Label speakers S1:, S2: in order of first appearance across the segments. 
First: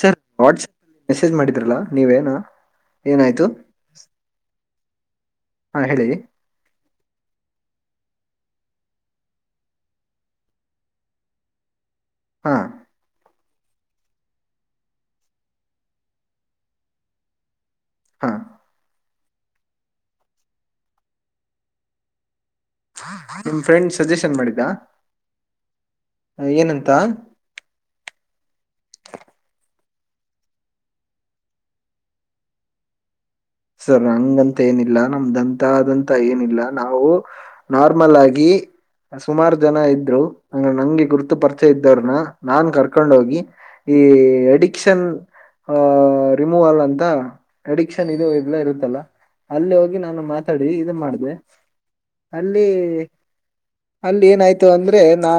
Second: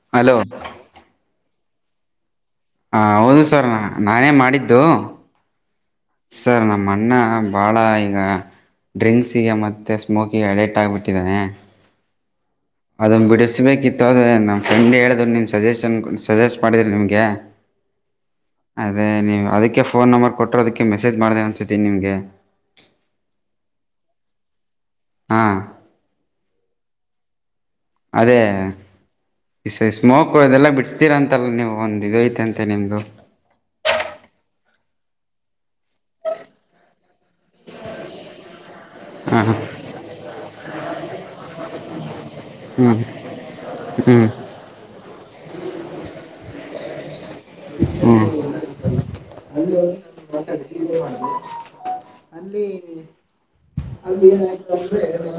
S1: Sir
S2: hello
S1: WhatsApp message ಮಾಡಿದ್ರಲ್ಲಾ ನೀವೇನ
S2: ಹ ಹೌದು ಸರ್ ನ ನಾನೇ ಮಾಡಿದ್ದು
S1: ಹಾ ಹೇಳಿ
S2: ಅನ್ನ ಭಾಳ ಈಗ ಡ್ರಿಂಕ್ಸಿಗೆ ಮತ್ತುತ್ತ ಸ್ಮೋಕಿಗೆ ಅಲೆಟ್ ಆಗಿಬಿಟ್ಟಿದ್ದಾನೆ
S1: ಹಾ
S2: ಅದನ್ನು ಬಿಡಿಸ್ಬೇಕಿತ್ತು ಅದ ನಮ್ಮ ಫ್ರೆಂಡ್ ಹೇಳಿದ್ರು ನಿಮ್ಮ ಸಜೆಷನ್ ಸಜೆಸ್ಟ್ ಮಾಡಿದಿಲ್ಲ ನಿಮಗೆ
S1: ಹಾಂ
S2: ಅದೇ ನೀವು ಅದಕ್ಕೆ ಫೋನ್ ನಂಬರ್ ಕೊಟ್ಟ್ರರು ಅದಕ್ಕೆ ಮೆಸೇಜ್ ಮಾಡ್ದೇ ಅನ್ಸತಿ ನಿಮ್ಗೆ
S1: ನಿಮ್ ಫ್ರೆಂಡ್ ಸಜೆಷನ್ ಮಾಡಿದ್ದಾ
S2: ಹ್ಞಾ ಅದೇ ಸ್ಮೋಕ್ ಇದೆಲ್ಲ ಬಿಡಸ್ತೀರಾ ಅಂತಲ್ಲ ನೀವು ಒಂದ ಇದು ಐತೆ ಅಂತೆ ನಿಮ್ದು
S1: ಸರ್ ಹಂಗಂತ ಏನಿಲ್ಲ ನಮ್ದಂತದಂತ ಏನಿಲ್ಲ ನಾವು ನಾರ್ಮಲ್ ಆಗಿ
S2: ಹಾಂ
S1: ಸುಮಾರು ಜನ ಇದ್ರು ಅಂಗ್ರ ನಂಗೆ ಗುರ್ತು ಪರಿಚಯ ಇದ್ದವ್ರನ್ನ ನಾ
S2: ಹ್ಞೂ
S1: ಕರ್ಕೊಂಡ ಹೋಗಿ ಈ
S2: ಹ್ಞೂ
S1: ಅಡಿಕ್ಷನ್ ಆ ರಿಮೂವಲ್ ಅಂತ ಅಡಿಕ್ಷನ್
S2: ಹ್ಞೂ
S1: ಇದು ಇ ಎಲ್ಲ ಇರುತ್ತಲ್ಲ ಅಲ್ಲಿ ಹೋಗಿ ನಾನು ಮಾತಾಡಿ ಇದ ಮಾಡ್ದ ಅಲ್ಲಿ ಅಲ್ಲಿ ಏನಾಯ್ತು ಅಂದ್ರೆ ನಾ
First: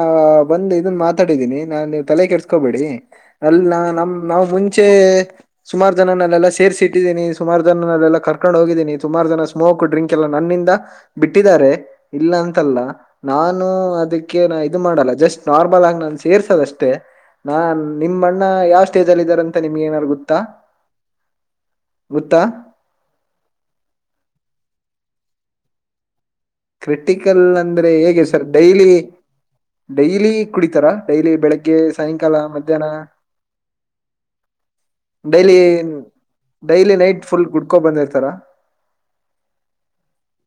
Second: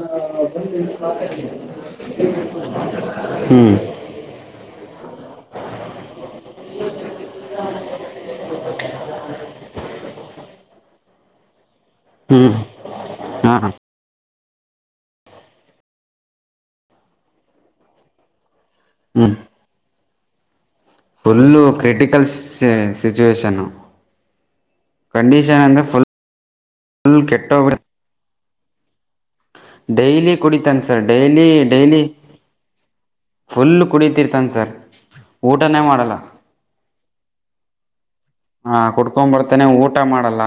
S1: ಬಂದ್ ಇದನ್ ಮಾತಾಡಿದ್ದೀನಿ ನಾನ್ ನೀವು್ ತಲೆ ಕೆರ್ಸ್ಕೋಬೇಡಿ
S2: ಹ್ಞೂ ಹ್ಞೂ
S1: ಅಲ್ಲ ನಮ ನಾವು ಮುಂಚೆ ಸುಮಾರು ಜನನಲ್ಲೆಲ್ಲ ಸೇರ್ಸಿ ಇಟ್ಟಿದ್ದೀನಿ ಸುಮಾರು ನೆಲ್ಲ ಕರ್ಕೊಂಡು ಹೋಗಿದ್ದೀನಿ ಸುಮಾರು ಜನ ಸ್ಮೋಕ್ ಡ್ರಿಂಕ್ ಎಲ್ಲ ನನ್ನಿಂದ ಬಿಟ್ಟಿದ್ದಾರೆ ಇಲ್ಲ
S2: ಹ್ಞೂ
S1: ಅಂತಲ್ಲ ನಾನು
S2: ಹಾಂ
S1: ಅದಕ್ಕೆ ನ ಇದ ಮಾಡಲ್ಲ ಜಸ್ಟ್ ನಾರ್ಮಲ್ ಆಗಿ ನಾನ ಸೇರ್ಸದಷ್ಟೇ. ನಾನ್ ನಿಮ್ಮ ಅಣ್ಣ ಯಾವ್ ಸ್ಟೇಜ್ ಅಲ್ಲಿ
S2: ಹ್ಞೂ
S1: ಇದ್ದಾರಂತ ನಿಮ್ಗೆ ಏನಾರು ಗೊತ್ತಾ.
S2: ಫುಲ್ಲು ಕ್ರಿಟಿಕಲ್ಸ
S1: ಗೊತ್ತಾ
S2: ಸೆ ಸಿಚುವೇಷನ್ ಕಂಡೀಷನ್ ಅಂದ ಫುಲ್
S1: ಕ್ರಿಟಿಕಲ್
S2: ಕೆಟ್ಟೋಗ್ಬಿಡ
S1: ಅಂದ್ರೆ ಹೇಗೆ ಸರ್ ಡೈಲಿ. ಡೈಲಿ
S2: ಕುಡಿತಾನ
S1: ಕುಡಿತಾರ
S2: ಸರ್
S1: ಡೈಲಿ ಬೆಳಿಗ್ಗೆ
S2: ಡೈಲಿ
S1: ಸಾಯಂಕಾಲ ಮಧ್ಯಾಹ್ನ.
S2: ಫುಲ್ ಕುಡಿತಿರ್ತಾನೆ ಸರ್
S1: ಡಲಿ
S2: ಊಟನೇ ಮಾಡಲ್ಲ
S1: ಡೈಲಿ ನೈಟ್ ಫುಲ್ ಕುಡ್ತ
S2: ಹ್ಞಾ ಕುಡ್ಕೊಂಡ ಬರ್ತನೆ ಊಟ ಮಾಡಲ್ಲ.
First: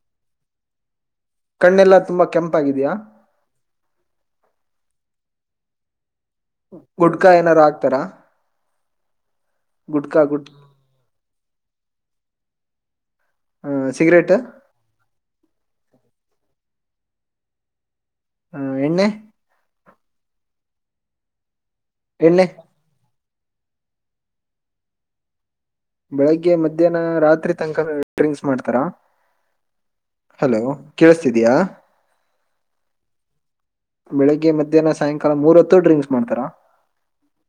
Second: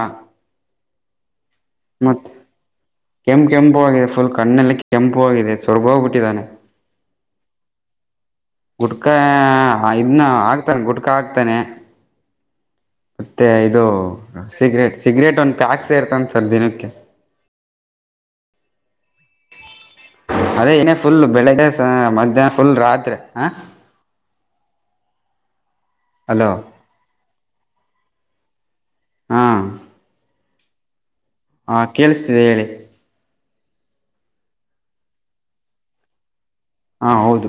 S1: ಕಣ್ಣೆಲ್ಲಾ ತುಂಬಾ ಕೆಂಪಾಗಿದೆಯಾ.
S2: ಕೆಂಪ ಕೆಂಪಗಾಗಿದೆ ಫುಲ್ ಕಣ್ಣಲ್ಲಿ ಕೆಂಪು ಆಗಿದೆ ಸರಿಗೋಗ ಬಿಟ್ಟಿದ್ದಾನೆ.
S1: ಗುಡ್ಕಾ ಏನಾರು ಹಾಕ್ತಾರ.
S2: ಗುಟ್ಕಾ ಇನ್ನ
S1: ಗುಡ್ಕಾ ಗುಟ್
S2: ಆಕ್ತಾನ ಗುಟ್ಕ ಹಾಕ್ತಾನೆ. ಮತ್ತೆ ಇದು
S1: ಸಿಗರೇಟ್
S2: ಸಿಗ್ರೆಟ್ ಸಿಗ್ರೆಟ್ ಒಂದ ಪ್ಯಾಕ್ ಸೇರ್ತನ ದಿನಕ್ಕೆ
S1: ಹಾ ಎಣ್ಣೆ
S2: ಅದೇ ನೇ ಫುಲ್ ಬೆಳಿಗ್ಗೆ
S1: ಎಣ್ಣೆ
S2: ಮಧ್ಯ ಫುಲ್ ರಾತ್ರಿ. ಆ
S1: ಬೆಳಿಗ್ಗೆ ಮಧ್ಯಾಹ್ನ ರಾತ್ರಿ ತನಕನೂ ಡ್ರಿಂಕ್ಸ್ ಮಾಡ್ತಾರಾ.
S2: ಹ್ಞಾ.
S1: ಹಲೋ. ಕೇಳಿಸ್ತಿದಯಾ
S2: ಹಾ ಕೇಳಿಸ್ತಿದೆ ಹೇಳಿ.
S1: ಬೆಳಿಗ್ಗೆ ಮಧ್ಯಾಹ್ನ ಸಾಯಂಕಾಲ ಮೂರ ಹತ್ತು ಡ್ರಿಂಕ್ಸ್ ಮಾಡ್ತಾರಾ.
S2: ಹ್ಞಾ ಹೌದು.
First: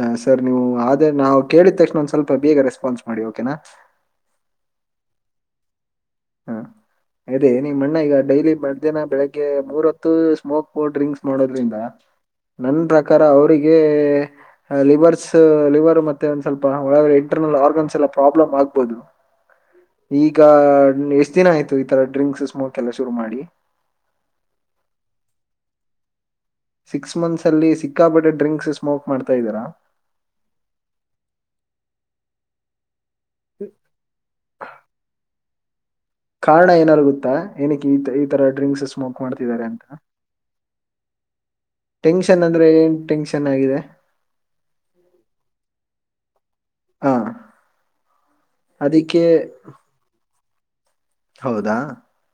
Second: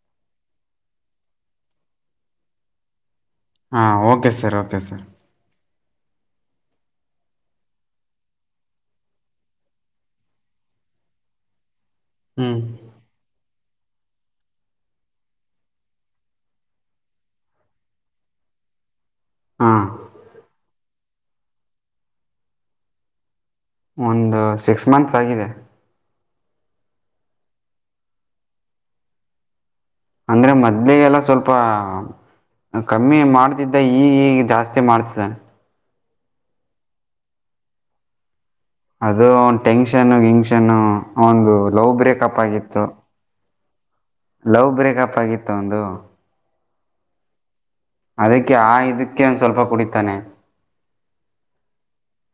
S1: ಅ ಸರ್ ನೀವು ಅದೇ ನಾವು ಕೇಳಿದ ತಕ್ಷಣ ಒಂದ್ ಸ್ವಲ್ಪ ಬೇಗ ರೆಸ್ಪಾನ್ಸ್ ಮಾಡಿ ಓಕೆನಾ
S2: ಹಾ ಓಕೆ ಸರ್ ಓಕೆ ಸರ್.
S1: ಹಾ ಅದೇ ನಿಮ್ ಅಣ್ಣ ಈಗ ಡೈಲಿ ಮಧ್ಯಾಹ್ನ ಬೆಳಿಗ್ಗೆ ಮೂರ್ ಹತ್ತು ಸ್ಮೋಕ್ ಡ್ರಿಂಕ್ಸ್ ಮಾಡೋದ್ರಿಂದ
S2: ಹ್ಞೂ
S1: ನನ್ ಪ್ರಕಾರ ಅವ್ರಿಗೆ ಲಿವರ್ಸ್ ಲಿವರ್ ಮತ್ತೆ ಒಂದ ಸ್ವಲ್ಪ ಒಲ್ಗಡೆ ಇಂಟರ್ನಲ್ ಆರ್ಗನ್ಸ್ ಎಲ್ಲಾ ಪ್ರಾಬ್ಲಮ್ ಆಗ್ಬೋದು.
S2: ಹಾಂ
S1: ಈಗ ಎಷ್ಟ ದಿನ ಆಯ್ತು ಈ ತರ ಡ್ರಿಂಕ್ಸ್ ಸ್ಮೋಕ್ ಎಲ್ಲ ಶುರು ಮಾಡಿ.
S2: ಒಂದ ಸಿಕ್ಸ್ ಮಂತ್ಸ್ ಆಗಿದೆ.
S1: ಸಿಕ್ಸ್ ಮಂತ್ಸ ಅಲ್ಲಿ ಸಿಕ್ಕಾಪಟ್ಟೆ ಡ್ರಿಂಕ್ಸ ಸ್ಮೋಕ ಮಾಡ್ತಾ ಇದ್ದೀರಾ.
S2: ಅಂದ್ರೆ ಮದ್ಲಗ ಎಲ್ಲಾ ಸ್ವಲ್ಪ ಕಮ್ಮಿ ಮಾಡ್ತಿದ್ದೆ ಈ ಈ ಜಾಸ್ತಿ ಮಾಡ್ತಿದ್ದಾನೆ.
S1: ಕಾರಣ ಏನಾರ ಗೊತ್ತಾ ಎನಕ್ಕ ಈ ತರ ಡ್ರಿಂಕ್ಸ್ ಸ್ಮೋಕ್
S2: ಅದು ಅವ್ನ
S1: ಮಾಡ್ತಿದ್ದಾರೆ ಅಂತ
S2: ಟೆನ್ಷನ್ ಗಿಂಷನ್ನು ಅವಂದು ಲವ್ ಬ್ರೇಕಪ್
S1: ಟೆನ್ಷನ್ ಅಂದ್ರೆ
S2: ಆಗಿತ್ತು.
S1: ಏನ್ ಟೆನ್ಷನ್ ಆಗಿದೆ
S2: ಲವ್ ಬ್ರೇಕಪ್ ಆಗಿತ್ತು ಅವಂದು
S1: ಹಾ
S2: ಅದಕ್ಕೆ ಆ ಇದಕ್ಕೆ
S1: ಅದಕ್ಕೆ
S2: ಒಂದ ಸ್ವಲ್ಪ ಕುಡಿತಾನೆ
S1: ಹೌದಾ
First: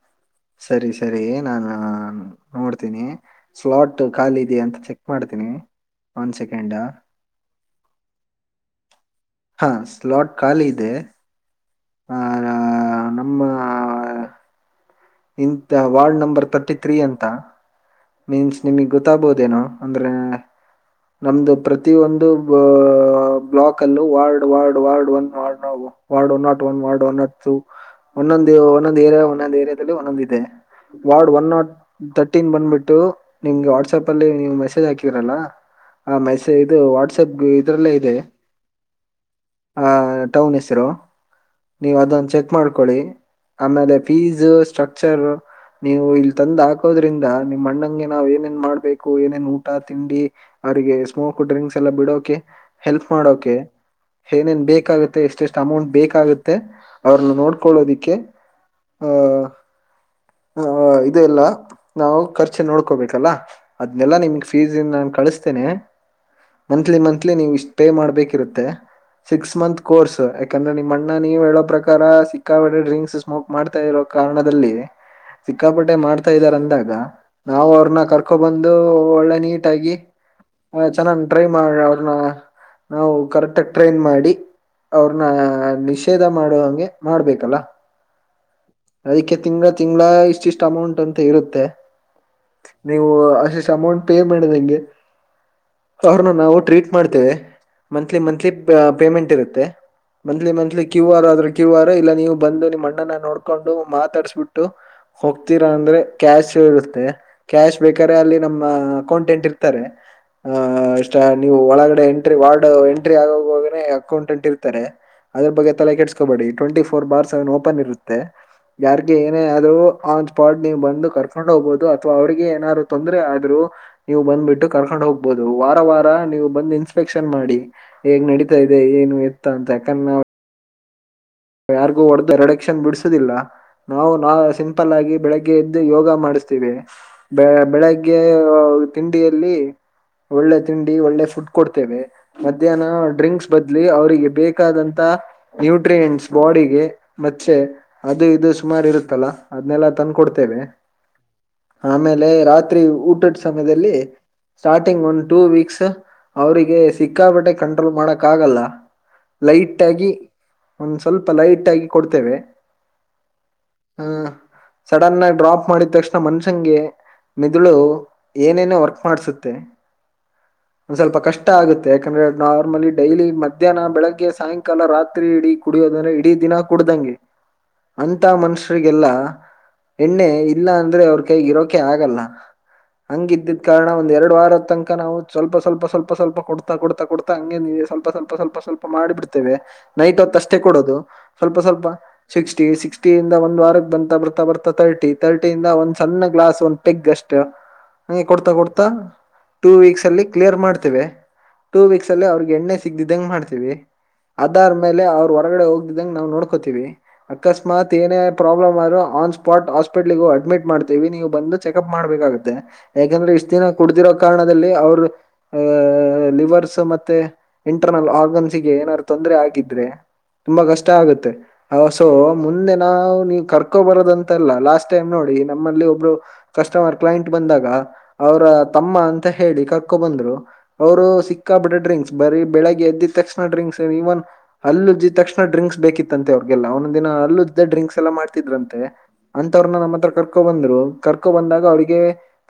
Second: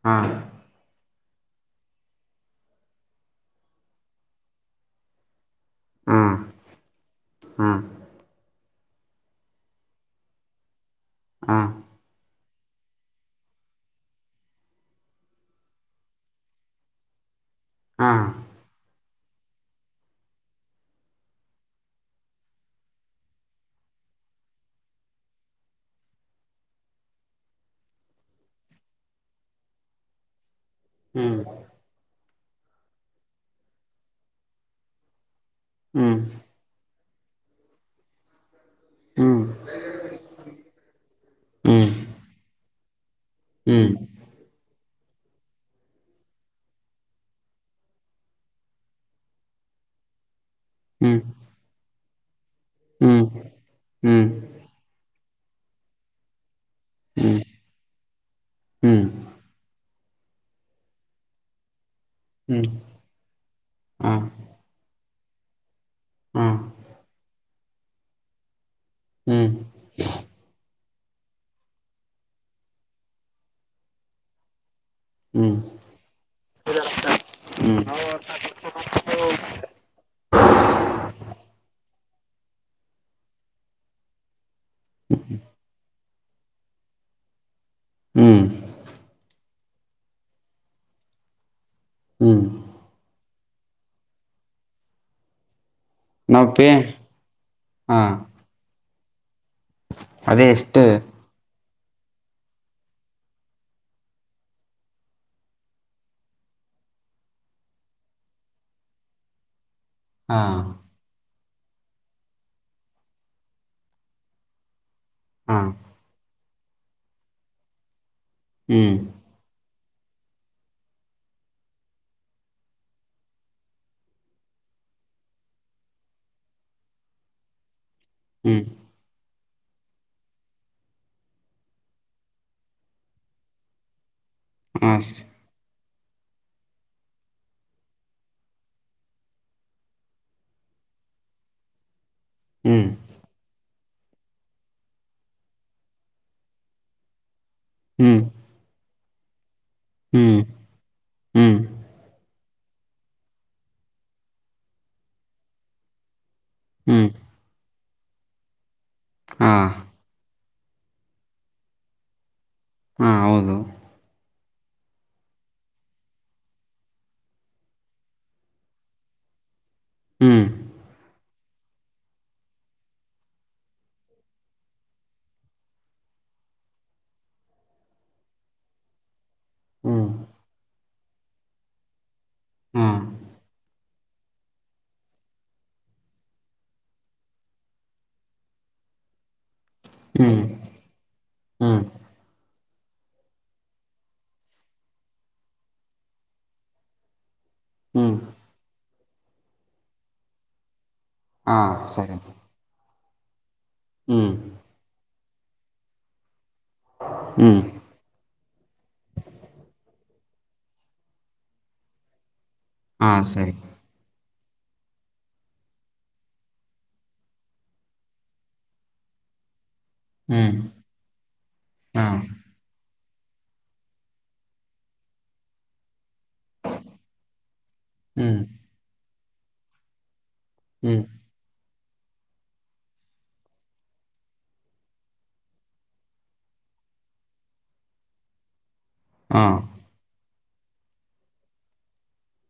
S2: ಹಾಂ
S1: ಸರಿ ಸರಿ ಏ ನಾನ ನೋಡ್ತೀನಿ ಸ್ಲಾಟ್ ಖಾಲಿ ಇದಿಯಾ ಅಂತ ಚೆಕ್ ಮಾಡ್ತೀನಿ
S2: ಹಾಂ
S1: ಒನ್ ಸೆಕೆಂಡಾ.
S2: ಹಾಂ
S1: ಹಾ ಸ್ಲಾಟ್ ಖಾಲಿ ಇದೆ.
S2: ಹ್ಞಾ.
S1: ಆ ನಮ್ಮ ಇಂತ ವಾರ್ಡ್ ನಂಬರ್ ತರ್ಟಿ ಥೀ ಅಂತ
S2: ಹಾಂ
S1: ಮೀನ್ಸ್ ನಿಮಗ್ ಗೊ ತ್ತಾಬೋದೆನೋ ಅಂದ್ರೆ ನಮ್ದು ಪ್ರತಿ ಒಂದು ಬ್ಲಾಕ್ ಅಲ್ಲೂ ward ward ward one ward no ward one nought one ward one nought two ಒಂದೊಂದ ಒಂದೊಂದು ಏರಿಯ ಒಂದೊಂದ ಏರಿಯಾ ಒಂದೊಂದ ಇದೆ ವಾರ್ಡ್
S2: ಹ್ಞೂ
S1: ಒನ್ ನಾಟ್ ತ ಟಿನ್ ಬಂದ್ಬಿಟ್ಟು ನಿಮ್ಗೆ ವಾಟ್ಸ್ಆಪ್ ಅಲ್ಲಿ ನೀವ ಮೆಸೇಜ್ ಹಾಕಿರಲ್ಲ
S2: ಹ್ಞೂ
S1: ಆ ಮೆಸೇ ಇದು ಟಿ ಸಗ್ಗು ಇದ್ರಲ್ಲೆ ಇದೆ
S2: ಹ್ಞೂ
S1: ಹ ಟೌನ್ ಹೆಸರು
S2: ಹ್ಞೂ
S1: ನೀವ ಅದನ್ನ ಚೆಕ್ ಮಾಡ್ಕೊಳ್ಳಿ
S2: ಹ್ಞೂ
S1: ಆಮೇಲೆ ಫೀಸ್ ಸ್ಟ್ರಕ್ಚರ್ ನೀವು ಇಲ್ ತಂದ್ ಹಾಕೋದ್ರಿಂದ ನಿಮ್ ಅಣ್ಣಂಗೆ ನಾವ್ ಏನೇನ್ ಮಾಡ್ಬೇಕು ಏನೇನ್ ಊಟ ತಿಂಡಿ ಅವರಿಗೆ
S2: ಹ್ಞೂ
S1: ಸ್ಮೋಕ್ ಡ್ರಿಂಕ್ಸ್ ಎಲ್ಲ ಬಿಡೋಕೆ ಹೆಲ್ಪ್
S2: ಹ್ಞೂ
S1: ಮಾಡೋಕೆ
S2: ಹ್ಮ್
S1: ಏನೇನ್ ಬೇಕಾಗು ಮತ್ತ ಎಷ್ಟ ಎಷ್ಟು ಅಮೌಂಟ್ ಬೇಕಾಗುತ್ತೆ ಅವ್ರನ್ನ
S2: ಹ್ಮ್
S1: ನೋಡ್ಕೊಳ್ಳೋದಿಕ್ಕೆ
S2: ಹ್ಮ್
S1: ಆಹ ಹ ಇದೆ ಎಲ್ಲ ನಾವು ಖರ್ಚು
S2: ಹ್ಮ್
S1: ನೋಡ್ಕೋಬೇಕಲ್ಲ
S2: ಹ
S1: ಅದ್ನೆಲ್ಲಾ ನಿಮಗೆ ಫೀಸ್ ಇನ್ ನಾನು ಕಳಿಸ್ತೇನೆ
S2: ಹ
S1: ಮಂತ್ಲಿ ಮಂತ್ಲಿ ನೀವು ಇಷ್ಟ ಮಾಡ್ಬೇಕಿರುತ್ತೆ.
S2: ಹ್ಮ್
S1: ಸಿಕ್ಸ್ ಮಂತ್ ಕೋರ್ಸ್ ಯಾಕಂದ್ರ ನಿಮ್ಮಣ ನಾನು ನೀವ ಹೇಳೋ ಪ್ರಕಾರ ಸಿಕ್ಕಾಪಟ್ಟೆ ಡ್ರಿಂಕ್ಸ್ ಸ್ಮೋಕ್ ಮಾಡ್ತಾ ಇರೋ ಕಾರಣದಲ್ಲಿ
S2: ಹ್ಮ್
S1: ಸಿಕ್ಕಾಪಟ್ಟೆ ಮಾಡ್ತಾ ಇದ್ದಾರಂತ ರಾಗ್ ನಾವು ಅವ್ರನ್ನ ಕರ್ಕೊ ಬಂದು ಒಳ್ಳೆ ನೀಟಾಗಿ ಹ ಚೆನ್ನಾಗ್ ಟ್ರೈ ಮಾಡ ಅವ್ರನ್ನ ನಾವು ಕರೆಕ್ಟ್ ಆಗ ಟ್ರೈನ್ ಮಾಡಿ ಅವ್ರನ್ನ ನಿಷೇಧ ಮಾಡುವಂಗೆ ಮಾಡ್ಬೇಕಲ್ಲ
S2: ಹ್ಮ್ ಹ್ಮ್
S1: ಅದಕ್ಕೆ ತಿಂಗಳ ತಿಂಗಳ ಇಷ್ಟಿಷ್ಟು ಅಮೌಂಟ್ ಅಂತ ಇರುತ್ತೆ
S2: ಹ್ಮ್
S1: ನೀವು ಅಷಿಷ್ಟ ಅಮೌಂಟ್ ಪೇ ಮಾಡಿದೆ ಹೆಂಗೆ ಅವರ್ನ ನಾವು ಟ್ರೀಟ್ ಮಾಡ್ತೇವೆ
S2: ಹಾ
S1: ಮಂತ್ಲಿ ಮಂತ್ಲಿ ಪೇಮೆಂಟ್ ಇರುತ್ತೆ
S2: ಅದೇ
S1: ಮಂತ್ಲಿ ಮಂತ್ಲಿ
S2: ಎಷ್ಟು
S1: ಕ್ಯೂ ಆರ್ ಆದ್ರೂ ಕ್ಯೂ ಆರ್ ಇಲ್ಲ ನೀವು ಬಂದು ನಿಮ್ಮ ಅಣ್ಣನ್ ನೋಡ್ ಕೊಂಡು ಮಾತಾಡಸ್ಬಿಟ್ಟು ಹೋಗ್ತೀರಾ ಅಂದ್ರೆ ಕ್ಯಾಶ್ ಇರುತ್ತೆ ಕ್ಯಾಶ್ ಬೇಕ್ರೆ ಅಲ್ಲಿ ನಮ್ಮ ಅಕೌಂಟೆಂಟ್ ಇರ ತಾರೇ
S2: ಹಾ
S1: ನೀವು ಒಳಗಡೆ ಎಂಟ್ರಿ ವಾರ್ಡ್ ಎಂಟ್ರಿ ಆಗೋಗೆ ಅಕೌಂಟೆಂಟ್ ಇರ್ತಾರೆ ಅದರ
S2: ಹಾ
S1: ಬಗ್ಗೆ ತಲೆ ಕೆಡಿಸ್ಕೊಬೇಡಿ twenty four bar seven open ಇರುತ್ತೆ
S2: ಹ್ಮ್
S1: ಯಾರಿಗೆ ಏನೇ ಆದ್ರೂ ಆನ್ ಸ್ಪಾಟ್ ನೀವು ಬಂದು ಕರ್ಕೊಂಡ್ ಹೋಗಬಹುದು ಅಥವಾ ಅವ್ರರಿಗೆ ಏನಾರು ತೊಂದರೆ ಆದ್ರು ನೀವು ಬಂದ್ಬಿಟ್ಟು ಕರ್ಕೊಂಡ್ ಹೋಗ್ಬಹುದು ವಾರ ವಾರ ನೀವು ಬಂದು ಇನ್ಸ್ಪೆಕ್ಷನ್ ಮಾಡಿ ಹೇಗ್ ನಡೀತಾ
S2: ಹ್ಮ್
S1: ಇದೆ ಏನು ಎತ್ತ ಅಂತ ಯಾಕ ಹ [inaudible] ಯಾರಿಗೂ ಹೊಡೆದು ರೆಡೆಕ್ಷನ್ ಬಿಡಸುದಿಲ್ಲ ನಾವು ನಾ ಸಿಂಪಲ್
S2: ಹ
S1: ಆಗಿ ಬೆಳಗ್ಗೆ ಎದ್ದು ಯೋಗ ಮಾಡಿಸಿ ಬೆ ಬೆಳಗ್ಗೆ ತಿಂಡಿಯಲ್ಲಿ ಒಳ್ಳೆ ತಿಂಡಿ ಒಳ್ಳೆ ಫುಡ್ ಕೊಡ್ತೇವೆ ಮಧ್ಯಾಹ್ನ
S2: ಹ್ಮ್
S1: ಡ್ರಿಂಕ್ಸ್ ಬದ್ಲಿ ಅವರಿಗೆ ಬೇಕಾದಂತ ನ್ಯೂಟ್ರಿಯೆಂಟ್ಸ್ ಬಾಡಿಗೆ ಮೆ
S2: ಹ್ಮ್
S1: ಅದು ಇದು ಸುಮಾರು ಇರುತ್ತಲ್ಲ ಅದನೆಲ್ಲ ತಂದ
S2: ಹ್ಮ್
S1: ಕೊಡ್ತೇವೆ
S2: ಹ್ಮ್
S1: ಆಮೇಲೆ ರಾತ್ರಿ ರಾತ್ರಿ ಊಟದ ಸಮಯದಲ್ಲಿ ಸ್ಟಾರ್ಟಿಂಗ್ ಒಂದು ಟೂ ವೀಕ್ಸ್ ಅವರಿಗೆ
S2: ಹ್ಮ್
S1: ಸಿಕ್ಕಾಪಟ್ಟೆ ಕಂಟ್ರೋಲ್ ಮಾಡಕ್ ಆಗಲ್ಲ
S2: ಹಾ
S1: ಲೈಟ್ ಆಗಿ ಒಂದ ಸ್ವಲ್ಪ ಲೈಟ್ ಆಗಿ ಕೊಡ್ತೇವೆ.
S2: ಹಾ ಹೌದು
S1: ಸಡನ್ ಆಗಿ ಡ್ರಾಪ್ ಮಾಡಿದ ತಕ್ಷಣ ಮನುಷನ್ಗೆ ಮೇದುಳು ಏನೇನೋ ವರ್ಕ್ ಮಾಡ್ಸುತ್ತೆ
S2: ಹ್ಮ್
S1: ಒಂದ ಸ್ವಲ್ಪ ಕಷ್ಟ ಕಷ್ಟ ಆಗುತ್ತೆ ಯಾಕಂದ್ರೆ ನಾರ್ಮಲಿ ಡೈಲಿ ಮಧ್ಯಾಹ್ನ ಬೆಳಿಗ್ಗೆ ಸಾಯಂಕಾಲ ರಾತ್ರಿ ಇಡೀ ಕುಡಿಯೋದಂದ್ರೆ ಇಡೀ ದಿನ ಕುಡ್ದಂಗೆ ಅಂತ ಮನುಷ್ಯರಿಗೆಲ್ಲ
S2: ಹ್ಮ್
S1: ಎಣ್ಣೆ ಇಲ್ಲ ಅಂದ್ರೆ ಅವ್ರ ಕೈಗ ಇರೋಕೆ ಆಗಲ್ಲ
S2: ಹಾ
S1: ಹಂಗ ಇದಿದ್ದಿದ್ ಕಾರಣ ಒಂದ್ ಎರಡು ವಾರದ ತನಕ ನಾವು ಸ್ವಲ್ಪ ಸ್ವಲ್ಪ ಸ್ವಲ್ಪ ಸ್ವಲ್ಪ ಕೊಡ್ತಾ ಕೊಡ್ತಾ ಕೊಡ್ತಾ ಹಂಗೆ ಸ್ವಲ್ಪ ಸ್ವಲ್ಪ ಸ್ವಲ್ಪ ಸ್ವಲ್ಪ ಮಾಡಿಬಿಡ್ತೇವೆ ನೈಟ್
S2: ಹ್ಮ್
S1: ಹೊತ್ತುಷ್ಟೇ ಕೊಡೋದು ಸ್ವಲ್ಪ
S2: ಹ್ಮ್
S1: ಸ್ವಲ್ಪ ಸಿ ಸಿಕ್ಸ್ಟಿಿಯಿಂದ ಒಂದ್ ವಾರಕ್ಕೆ ತನ್ಕ ಬರ್ತಾ ಬರ್ತಾ ತರ್ಟಿ ತರ್ಟಿಂದ ಸಣ್ಣ ಗ್ಲಾಸ್ ಒಂದು ಪೆಗ್ ಅಷ್ಟ
S2: ಹ್ಮ್
S1: ಹಗೆ ಕೊಡ್ತಾ ಕೊಡ್ತಾ ಟೂ ವೀಕ್ಸ್ ಅಲ್ಲಿ ಕ್ಲಿಯರ್ ಮಾಡ್ತೇವೆ
S2: ಹಾ
S1: ಟೂ ವೀಕ್ಸ್
S2: ಸರಿ
S1: ಅಲ್ಲಿ ಅವ್ರಗ್ ಎಣ್ಣೆ ಸಿಗ್ದಿದ್ದಂಗ ಮಾಡ್ತೀವಿ
S2: ಹ್ಮ್
S1: ಅದಾದ್ಮೇಲೆ ಹೊರಗಡೆ ಹೋಗ್ದಿದಂಗಗೆ ನಾವು ನೋಡ್ಕೋತೀವಿ
S2: ಹ್ಮ್
S1: ಅಕಸ್ಮಾತ್ ಏನೇ ಪ್ರಾಬ್ಲಮ್ ಆದರೂ ಆನ್ ಸ್ಪಾಟ್ ಹಾಸ್ಪಿಟ್ಲಿಗೂ ಅಡ್ಮಿಟ್ ಮಾಡ್ತೀವಿ ನೀವು ಬಂದು ಚೆಕಪ್ ಮಾಡಬೇಕಾಗುತ್ತೆ
S2: ಹಾ
S1: ಯಾಕಂದ್ರೆ ಇಷ್ಟ
S2: ಸರಿ
S1: ದಿನ ಕುಡ್ದಿರೋ ಕಾರಣದಲ್ಲಿ ಅವರು ಆಹ ಲಿವರ್ಸ್ ಮತ್ತೆ ಇಂಟರ್ನಲ್ ಆರ್ಗನ್ಸ್ ಗೆ ಏನಾದಾರರು ತೊಂದರೆ ಆಗಿದ್ರೆ
S2: ಹ್ಮ್
S1: ತುಂಬಾ ಕಷ್ಟ ಆಗುತ್ತೆ ಸೊ
S2: ಹಾ
S1: ಮುಂದೆ ನಾ ನೀವು್ ಕರ್ಕೋ ಬರೋದಂತಲ್ಲ ಲಾಸ್ಟ್ ಟೈಮ್ ನೋಡಿ ನಮ್ಮಲ್ಲಿ ಒಬ್ರು ಕಸ್ಟಮರ್ ಕ್ಲೈಂಟ್ ಬಂದಾಗ
S2: ಹ್ಮ್
S1: ಅವರ ತಮ್ಮ ಅಂತ ಹೇಳಿ ಕಕ್ಕೋ ಬಂದ್ರು
S2: ಹ್ಮ್
S1: ಅವರು ಸಿಕ್ಕಾ ಪಟ್ಟೆ ಡ್ರಿಂಕ್ಸ್ ಬರೀ ಬೆಳಗ್ ಎದ್ದಿದ ತಕ್ಷಣ ಡ್ರಿಂಕ್ಸ್ ಇವನ್ ಅಲ್ಲು ಜಿ ತಕ್ಷಣ ಡ್ರಿಂಕ್ಸ್ ಬೇಕಿತ್ತಂತೆ ಅವ್ರಗೆಲ್ಲ ಒಂದೊಂದ ದಿನ ಅಲ್ಲ್ದ ಡ್ರಿಕ್ಸ್ ಎಲ್ಲ ಮಾಡ್ತಿದ್ರಂತೆ
S2: ಹಾ
S1: ಅಂತವ್ರನ್ನ ನಮ್ಮ ಹತ್ರ ಕರ್ಕೊ ಬಂದ್ರು ಕರ್ಕೋ ಬಂದಾಗ ಅವ್ರಿಗೆ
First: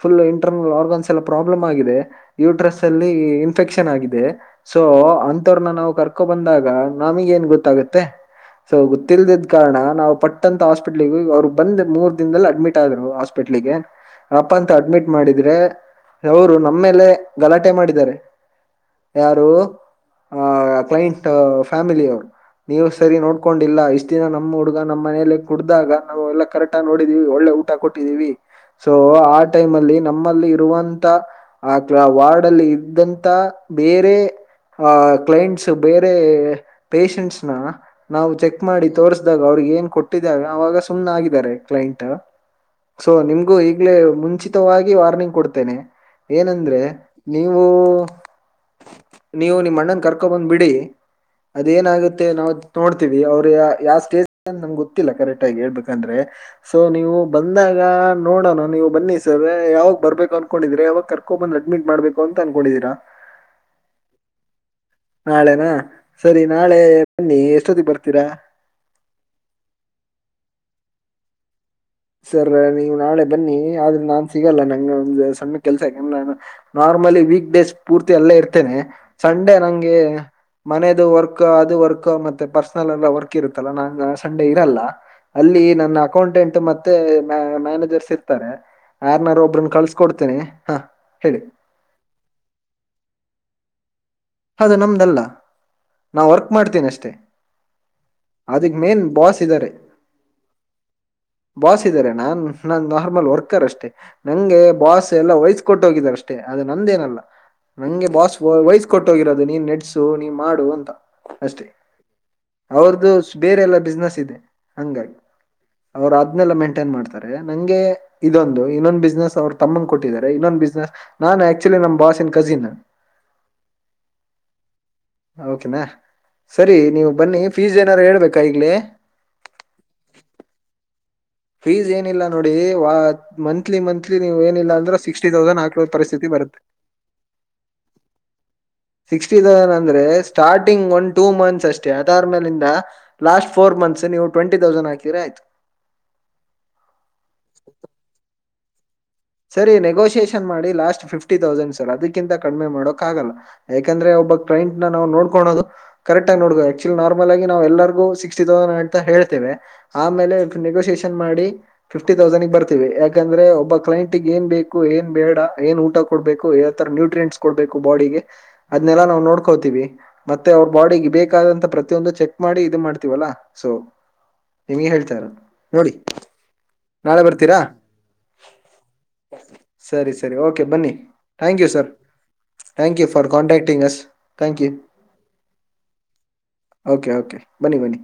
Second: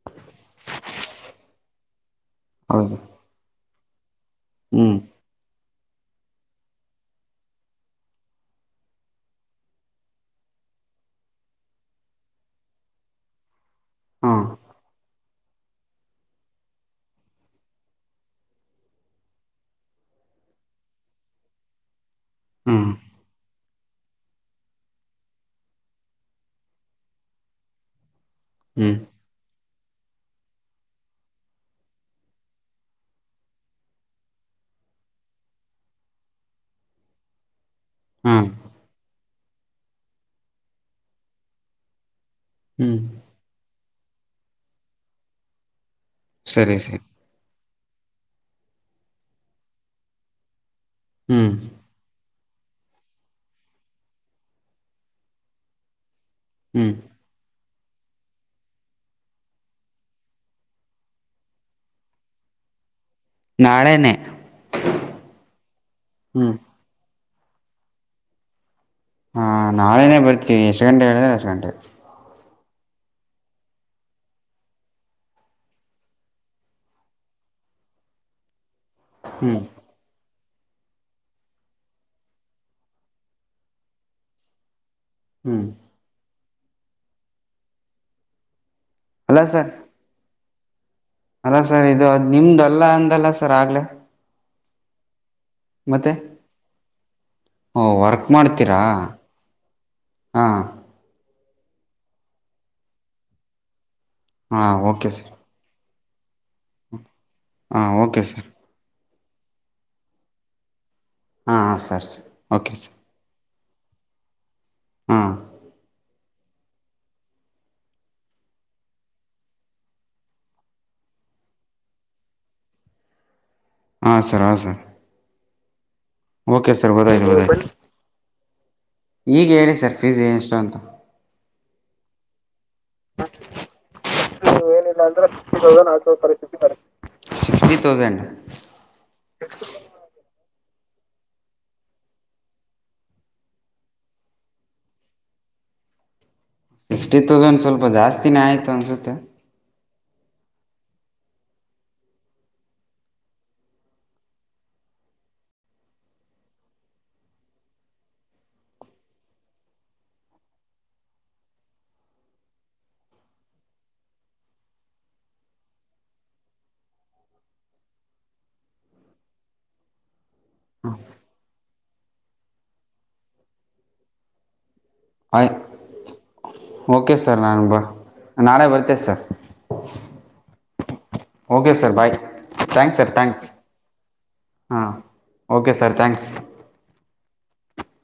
S1: ಫುಲ್ ಇಂಟರ್ನಲ್ ಆರ್ಗನ್ಸ್ ಎಲ್ಲ ಪ್ರಾಬ್ಲಮ್ ಆಗಿದೆ ಯೂಟ್ರಸ್
S2: ಹೌದು
S1: ಅಲ್ಲಿ ಇನ್ಫೆಕ್ಷನ್ ಆಗಿದೆ ಸೊ
S2: ಹ್ಮ್
S1: ಅಂಥವ್ರನ್ನ ನಾವು ಕರ್ಕೊ ಬಂದಾಗ ನಮಗ ಏನ್ ಗೊತ್ತಾಗತ್ತೆ ಸೊ ಗೊತ್ತಿಲ್ದದ್ ಕಾರಣ ನಾವು ಪಟ್ಟಂತ ಹಾಸ್ಪಿಟ್ಲ್ಗ ಅವ್ರು ಬಂದ್ ಮೂರ್ ದಿನದಲ್ಲಿ ಅಡ್ಮಿಟ್ ಆದ್ರು ಹಾಸ್ಪಿಟ್ಲಿಗೆ
S2: ಹಾ
S1: ಅಪ್ಪ ಅಂತ ಅಡ್ಮಿಟ್ ಮಾಡಿದ್ರೆ ಅವರು ನಮ್ಮೇಲೆ ಗಲಾಟೆ ಮಾಡಿದ್ದಾರೆ ಯಾರು ಆ ಕ್ಲೈಂಟ್ ಫ್ಯಾಮಿಲ ಅವರು ನೀವು
S2: ಹ್ಮ್
S1: ಸರಿ ನೋಡ್ ಕಕೊಂಡಿಲ್ಲ ಇಷ್ಟ್ ದಿನ ನಮ್ಮ್ ಹುಡುಗ ನಮ್ಮ್ನೇಲೆ ಕುಡ್ದಾಗ ನಾವು ಎಲ್ಲಾ ಕರೆಕ್ಟ್ ಆಗಿ ನೋಡಿದೀವಿ ಒಳ್ಳೆ ಊಟ ಕೊಟ್ಟಿದೀವಿ ಸೊ
S2: ಹ್ಮ್
S1: ಆ ಟೈಮ್ ಅಲ್ಲಿ ಲ್ಲಿ ನಮ್ಮಲ್ಲಿ ಇರುವಂತ ಆ ವಾರ್ಡ್ ಅಲ್ಲಿ ಇದ್ದಂತ ಬೇರೆ ಆ ಕ್ಲೈಂಟ್ಸ್ ಬೇರೆ ಪಷಂಟ್ಸ್ ನ ನಾವು
S2: ಹಾ
S1: ಚೆಕ್ ಮಾಡಿ ತೋರ್ ಅವ್ರಗ ಏನ್ ಕೊಟ್ಟಿದಾಗ ಅವಾಗ ಸುಮ್ಮ್ ಆಗಿದ್ದಾರೆ ಕ್ಲೈಂಟ್
S2: ಹ್ಮ್
S1: ಸೊ ನಿಮ್ಗು ಈಗ ಈ ಮುಂಚಿತವಾಗಿ ವಾರ್ನಿಂಗ್ ಕೊಡ್ತೇನೆ
S2: ಸರಿ
S1: ಏನಂದ್ರೆ
S2: ಸರಿ
S1: ನೀವು ನೀವು ನಿಮ ಅಣ್ಣನ್ ಕರ್ಕೊ ಬಂದ್ ಬಿಡಿ
S2: ಹ್ಮ್
S1: ಅದೇನಾಗುತ್ತೆ ನಾವು ನೋಡ್ತೀವಿ ಅವ್ರ ಯಾವ ಸ್ಟೇಜ್ ನಮ್ ಗೊತ್ತಿಲ್ಲ ಕರೆಕ್ಟ್ ಆಗಿ ಹೇಳ್ಬೇಕಂದ್ರೆ ಸೊ
S2: ಹ್ಮ್
S1: ನೀವು ಬಂದ ನೋಡೋಣ ನೀವು ಬನ್ನಿ ಸರ್ ಯಾವಾಗ ಬರ್ಬೇಕು ಅನ್ಕೊಂಡಿದ್ರೆ ಯಾವಾಗ ಕರ್ಕೊಂಡ್ ಬಂದು ಅಡ್ಮಿಟ್ ಮಾಡ್ಬೇಕು ಅಂತ ಅನ್ಕೊಂಡಿದ್ರಿ [inaudible]
S2: ನಾಳೆನೆೆ
S1: ನಾಳೆನಾ ಸರಿ ನಾಳೆ ಬನ್ನಿ ಎಷ್ಟೊತ್ತಿಗೆ ಬರ್ತೀರಾ
S2: ಹಾ ನಾಳೆನೇ ಬರ್ತೀವಿ ಎಷ್ಟು ಗಂಟೆ ಹೇಳಿದ್ರೆ ಎಷ್ಟ್ ಗಂಟೆ
S1: ಸರ್ ನೀವು ನಾಳೆ ಬನ್ನಿ ಆದ್ರೆ ನಾನ್ ಸಿಗಲ್ಲ ನಂ ಒಂದ ಸಣ್ಣ ಕೆಲ್ಸ ನ ನಾರ್ಮಲಿ ವೀಕ್ ಡೇಸ್ ಪೂರ್ತಿ ಎಲ್ಲೇ ಇರ್ತೇನೆ ಸಂಡೆ
S2: ಹ್ಮ್
S1: ನಂಗೆ ಮನೇದು ವರ್ಕ್ ಅದು ವರ್ಕ್ ಮತ್ತೆ ಪರ್ಸನಲ್ ಎಲ್ಲ ವರ್ಕ್ ಇರುತ್ತಲ್ಲ ನಂಗ ಸಂಡೇ ಇರಲ್ಲ ಅಲ್ಲಿ
S2: ಹ್ಮ್
S1: ನನ್ನ ಅಕೌಂಟೆಂಟ್ ಮತ್ತೆ ಮ ಮ್ಯಾನೇಜರ್ಸ್ ಇರ್ತಾರೆ
S2: ಅಲ್ಲ
S1: ಯಾರ್ನಾರು
S2: ಸರ್
S1: ಒಬ್ಬ್ರನ್ನ ಕಳ್ಸಕ ಕೊಡ್ತೇನೆಿ ಹ
S2: ಅಲ್ಲ ಸರ್ ಇದು ಅದ್ ನಿಮ್ದ ಅಲ್ಲ ಅಂದಲ್ಲ ಸರ್ ಆಗ್ಲೆೇ
S1: ಅದು ನಮ್ದಲ್ಲ ನಾ ವರ್ಕ್ ಮಾಡ್ತೀನ ಅಷ್ಟೇ
S2: ಓ ವರ್ಕ್
S1: ಅದಕ್
S2: ಮಾಡ್ತೀರಾ
S1: ಮೇನ್ ಬಾಸ್ ಇದ್ದಾರೆ
S2: ಹಾಂ
S1: ಬಾಸ್ ಇದಾರೆ ನಾನ್ ನನ್ ನಾರ್ಮಲ್ ವರ್ಕರ್ ಅಷ್ಟೆ ನಂಗೆ
S2: ಹಾಂ
S1: ಬಾಸ್
S2: ಓಕೆ ಸರ್
S1: ಎಲ್ಲ ವಯಸ್ ಕೊಟ್ಟ ಹೋಗಿದಾರ ಅಷ್ಟೇ ಅದು ನಂದೇನಲ್ಲ
S2: ಹಾಂ
S1: ನಂಗೆ
S2: ಓಕೆ
S1: ಬಾಸ್
S2: ಸರ್
S1: ವಯಸ್ ಟ್ಟೋಗಿರೋದು ನೀ ನೆಡ್ಸು ನೀ ಮಾಡು ಅಂತ
S2: ಹಾಂ
S1: ಅಷ್ಟೇ
S2: ಹಾಂ ಸರ್ ಸರ್ ಓಕೆ ಸರ್
S1: ಅವರದು ಬೇರೆಲ್ಲ ಬಿಸ್ನೆಸ್ ಇದೆ ಹಂಗಾಗಿ
S2: ಹಾಂ
S1: ಅವರು. ಮೇಂಟೈನ್ ಮಾಡ್ತಾರೆ ನಂಗೆ ಇದೊಂದು ಇನ್ನೊಂದು ಬಿಸ್ನೆಸ್ ಅವರು ತಮ್ಮನ್ ಕೊಟ್ಟಿದ್ದಾರೆ ಇನ್ನೊಂದು ಬಿಸ್ನೆಸ್ ನ. ಆಕ್ಚುಲಿ ನಮ್ಮ ಬಾಸನ್ ಕಸಿನ್
S2: ಹ ಸರ್ ಹ ಸರ್
S1: ಓಕೆನಾ
S2: ಓಕೆ
S1: ಸರಿ
S2: ಸರ್
S1: ನೀವು
S2: ಗೊತ್ತಾಯ್ತು
S1: ಬನ್ನಿ
S2: ಗೊತ್ತಾಯ್ತು
S1: ಫೀಸ್ ಏನಾದಾರು ಹೇಳ್ಬೇಕಾ ಈಗ್ಲ
S2: ಈಗ ಹೇಳಿ ಸರ್ ಫೀಸ್ ಎಷ್ಟು ಅಂತ
S1: ಏನಿಲ್ಲ ನೋಡಿ ನೋ ಮಂತ್ಲಿ ಮಂತ್ಲಿ ನೀವು ಏನಿಲ್ಲ ಅಂದ್ರೆ ಸಿಕ್ಸ್ಟಿ ತೌಸಂಡ್ ಹಾಕೋ ಪರಿಸ್ಥಿತಿ ಬರುತ್ತೆ
S2: ಸಿಕ್ಫಟಿ ತಥೌಸಂಡಂಡ್
S1: ಸಿಕ್ಸ್ಟಿ ಅಂದ್ರೆ ಸ್ಟ ಸ್ಟಾರ್ಟಿಂಗ್ ಒಂದು ಟೂ ಮಂತ್ಸ್ ಅಷ್ಟೇ ಅದಾದ್ಮೇಲಿಂದ ಲಾಸ್ಟ್ ಫೋರ್ ಮಂತ್ಸ್ ನೀವು ಟ್ವೆಂಟಿ ತೌಸಂಡ ಹಾಕಿರೆ ಆಯ್ತು [unintelligible]
S2: ಸಿಕ್ಸ್ಟಿ ತೌಸಂಡ್ ಸ್ವಲ್ಪ ಜಾಸ್ತಿನೇ ಆಯ್ತು ಅನ್ಸುತ್ತೆ.
S1: ಸರಿ ನಿಗೋ [unintelligible] ಮಾಡಿ ಲಾಸ್ಟ್ ಫಿಫ್ಟಿ ತೌಸಂಡ್ ಸರ್ದಿಂತ ಕಡಿಮೆ ಮಾಡೋಕಕ್ ಆಲ್ಲ ಯಾಕಂದ್ರೆ ಒಬ್ಬ ಟ್ರಂಟ್ ನವು. ನೋಡ್ಕೋದು ಕರೆಟ್ ಆಗಿ ಅಚ್ಚುಲಿ ನಾರ್ಮಲ್ ಆಗಿ ನವು ಎಲ್ಲರಿಗೂ ಸಿಕ್ಸ್ಟಿ ತೌಸಂಡ್ ಅಂತ ಹೇತೇವೆ ಹಮ್. ಆಮೇಲೆ ನೆಗೋಸಿಯೇಷನ್ ಮಾಡಿ ಫಿಫ್ಟಿ ತೌಸಂಡ ಬರ್ತೀವಿ ಯಾಕಂದ್ರೆ ಒಬ್ಬ ಕ್ಲೈಂಟ್. ಏ ಬೇಕು ಏನ್ ಬೇಡ ಏನ್ ಊಟ ಕೊಡ್ಬೇಕು ಯರ ನೋಟ್ರಿಯಸ್ ಕೊಬೇಕು ಬಾಡಿಗೆ ಅದ್ನೇಲ್ಲ ಹಟ್ಟಿ. ನಾವು ನೋಡ್ಕೋತೀವಿ ಮೆತ್ ಮತ್ತೆ ಅವ್ರ ಬಾಡಿಗೆ ಬೇಕಾದಂತ ಪ್ರತಿಯೊಂದು ಚೆಕ್ ಮಾಡಿ ಇದು ಮಾಡ್ತೀವಲ್ಲ ಸೊ ನಿಮ್ಗೆ ಹೇಳ್ತಾಾರ
S2: ಆಯ್
S1: ನೋಡಿ
S2: ಓಕೆ
S1: ನಾಳೆ
S2: ಸರ್
S1: ಬರ್ತೀರಾ.
S2: ನಾನು ಬ ನಾಳೆ ಬರ್ತೇನೆ ಸರ್
S1: ಸರಿ ಸರಿ ಓಕೆ ಬನ್ನಿ thank you
S2: okay
S1: sir.
S2: Bye
S1: thank
S2: thanks
S1: you
S2: sir
S1: for
S2: thanks
S1: contacting us thank you
S2: ಹಾಂ okay sir thanks
S1: okay okay. ಬನ್ನಿ ಬನ್ನಿ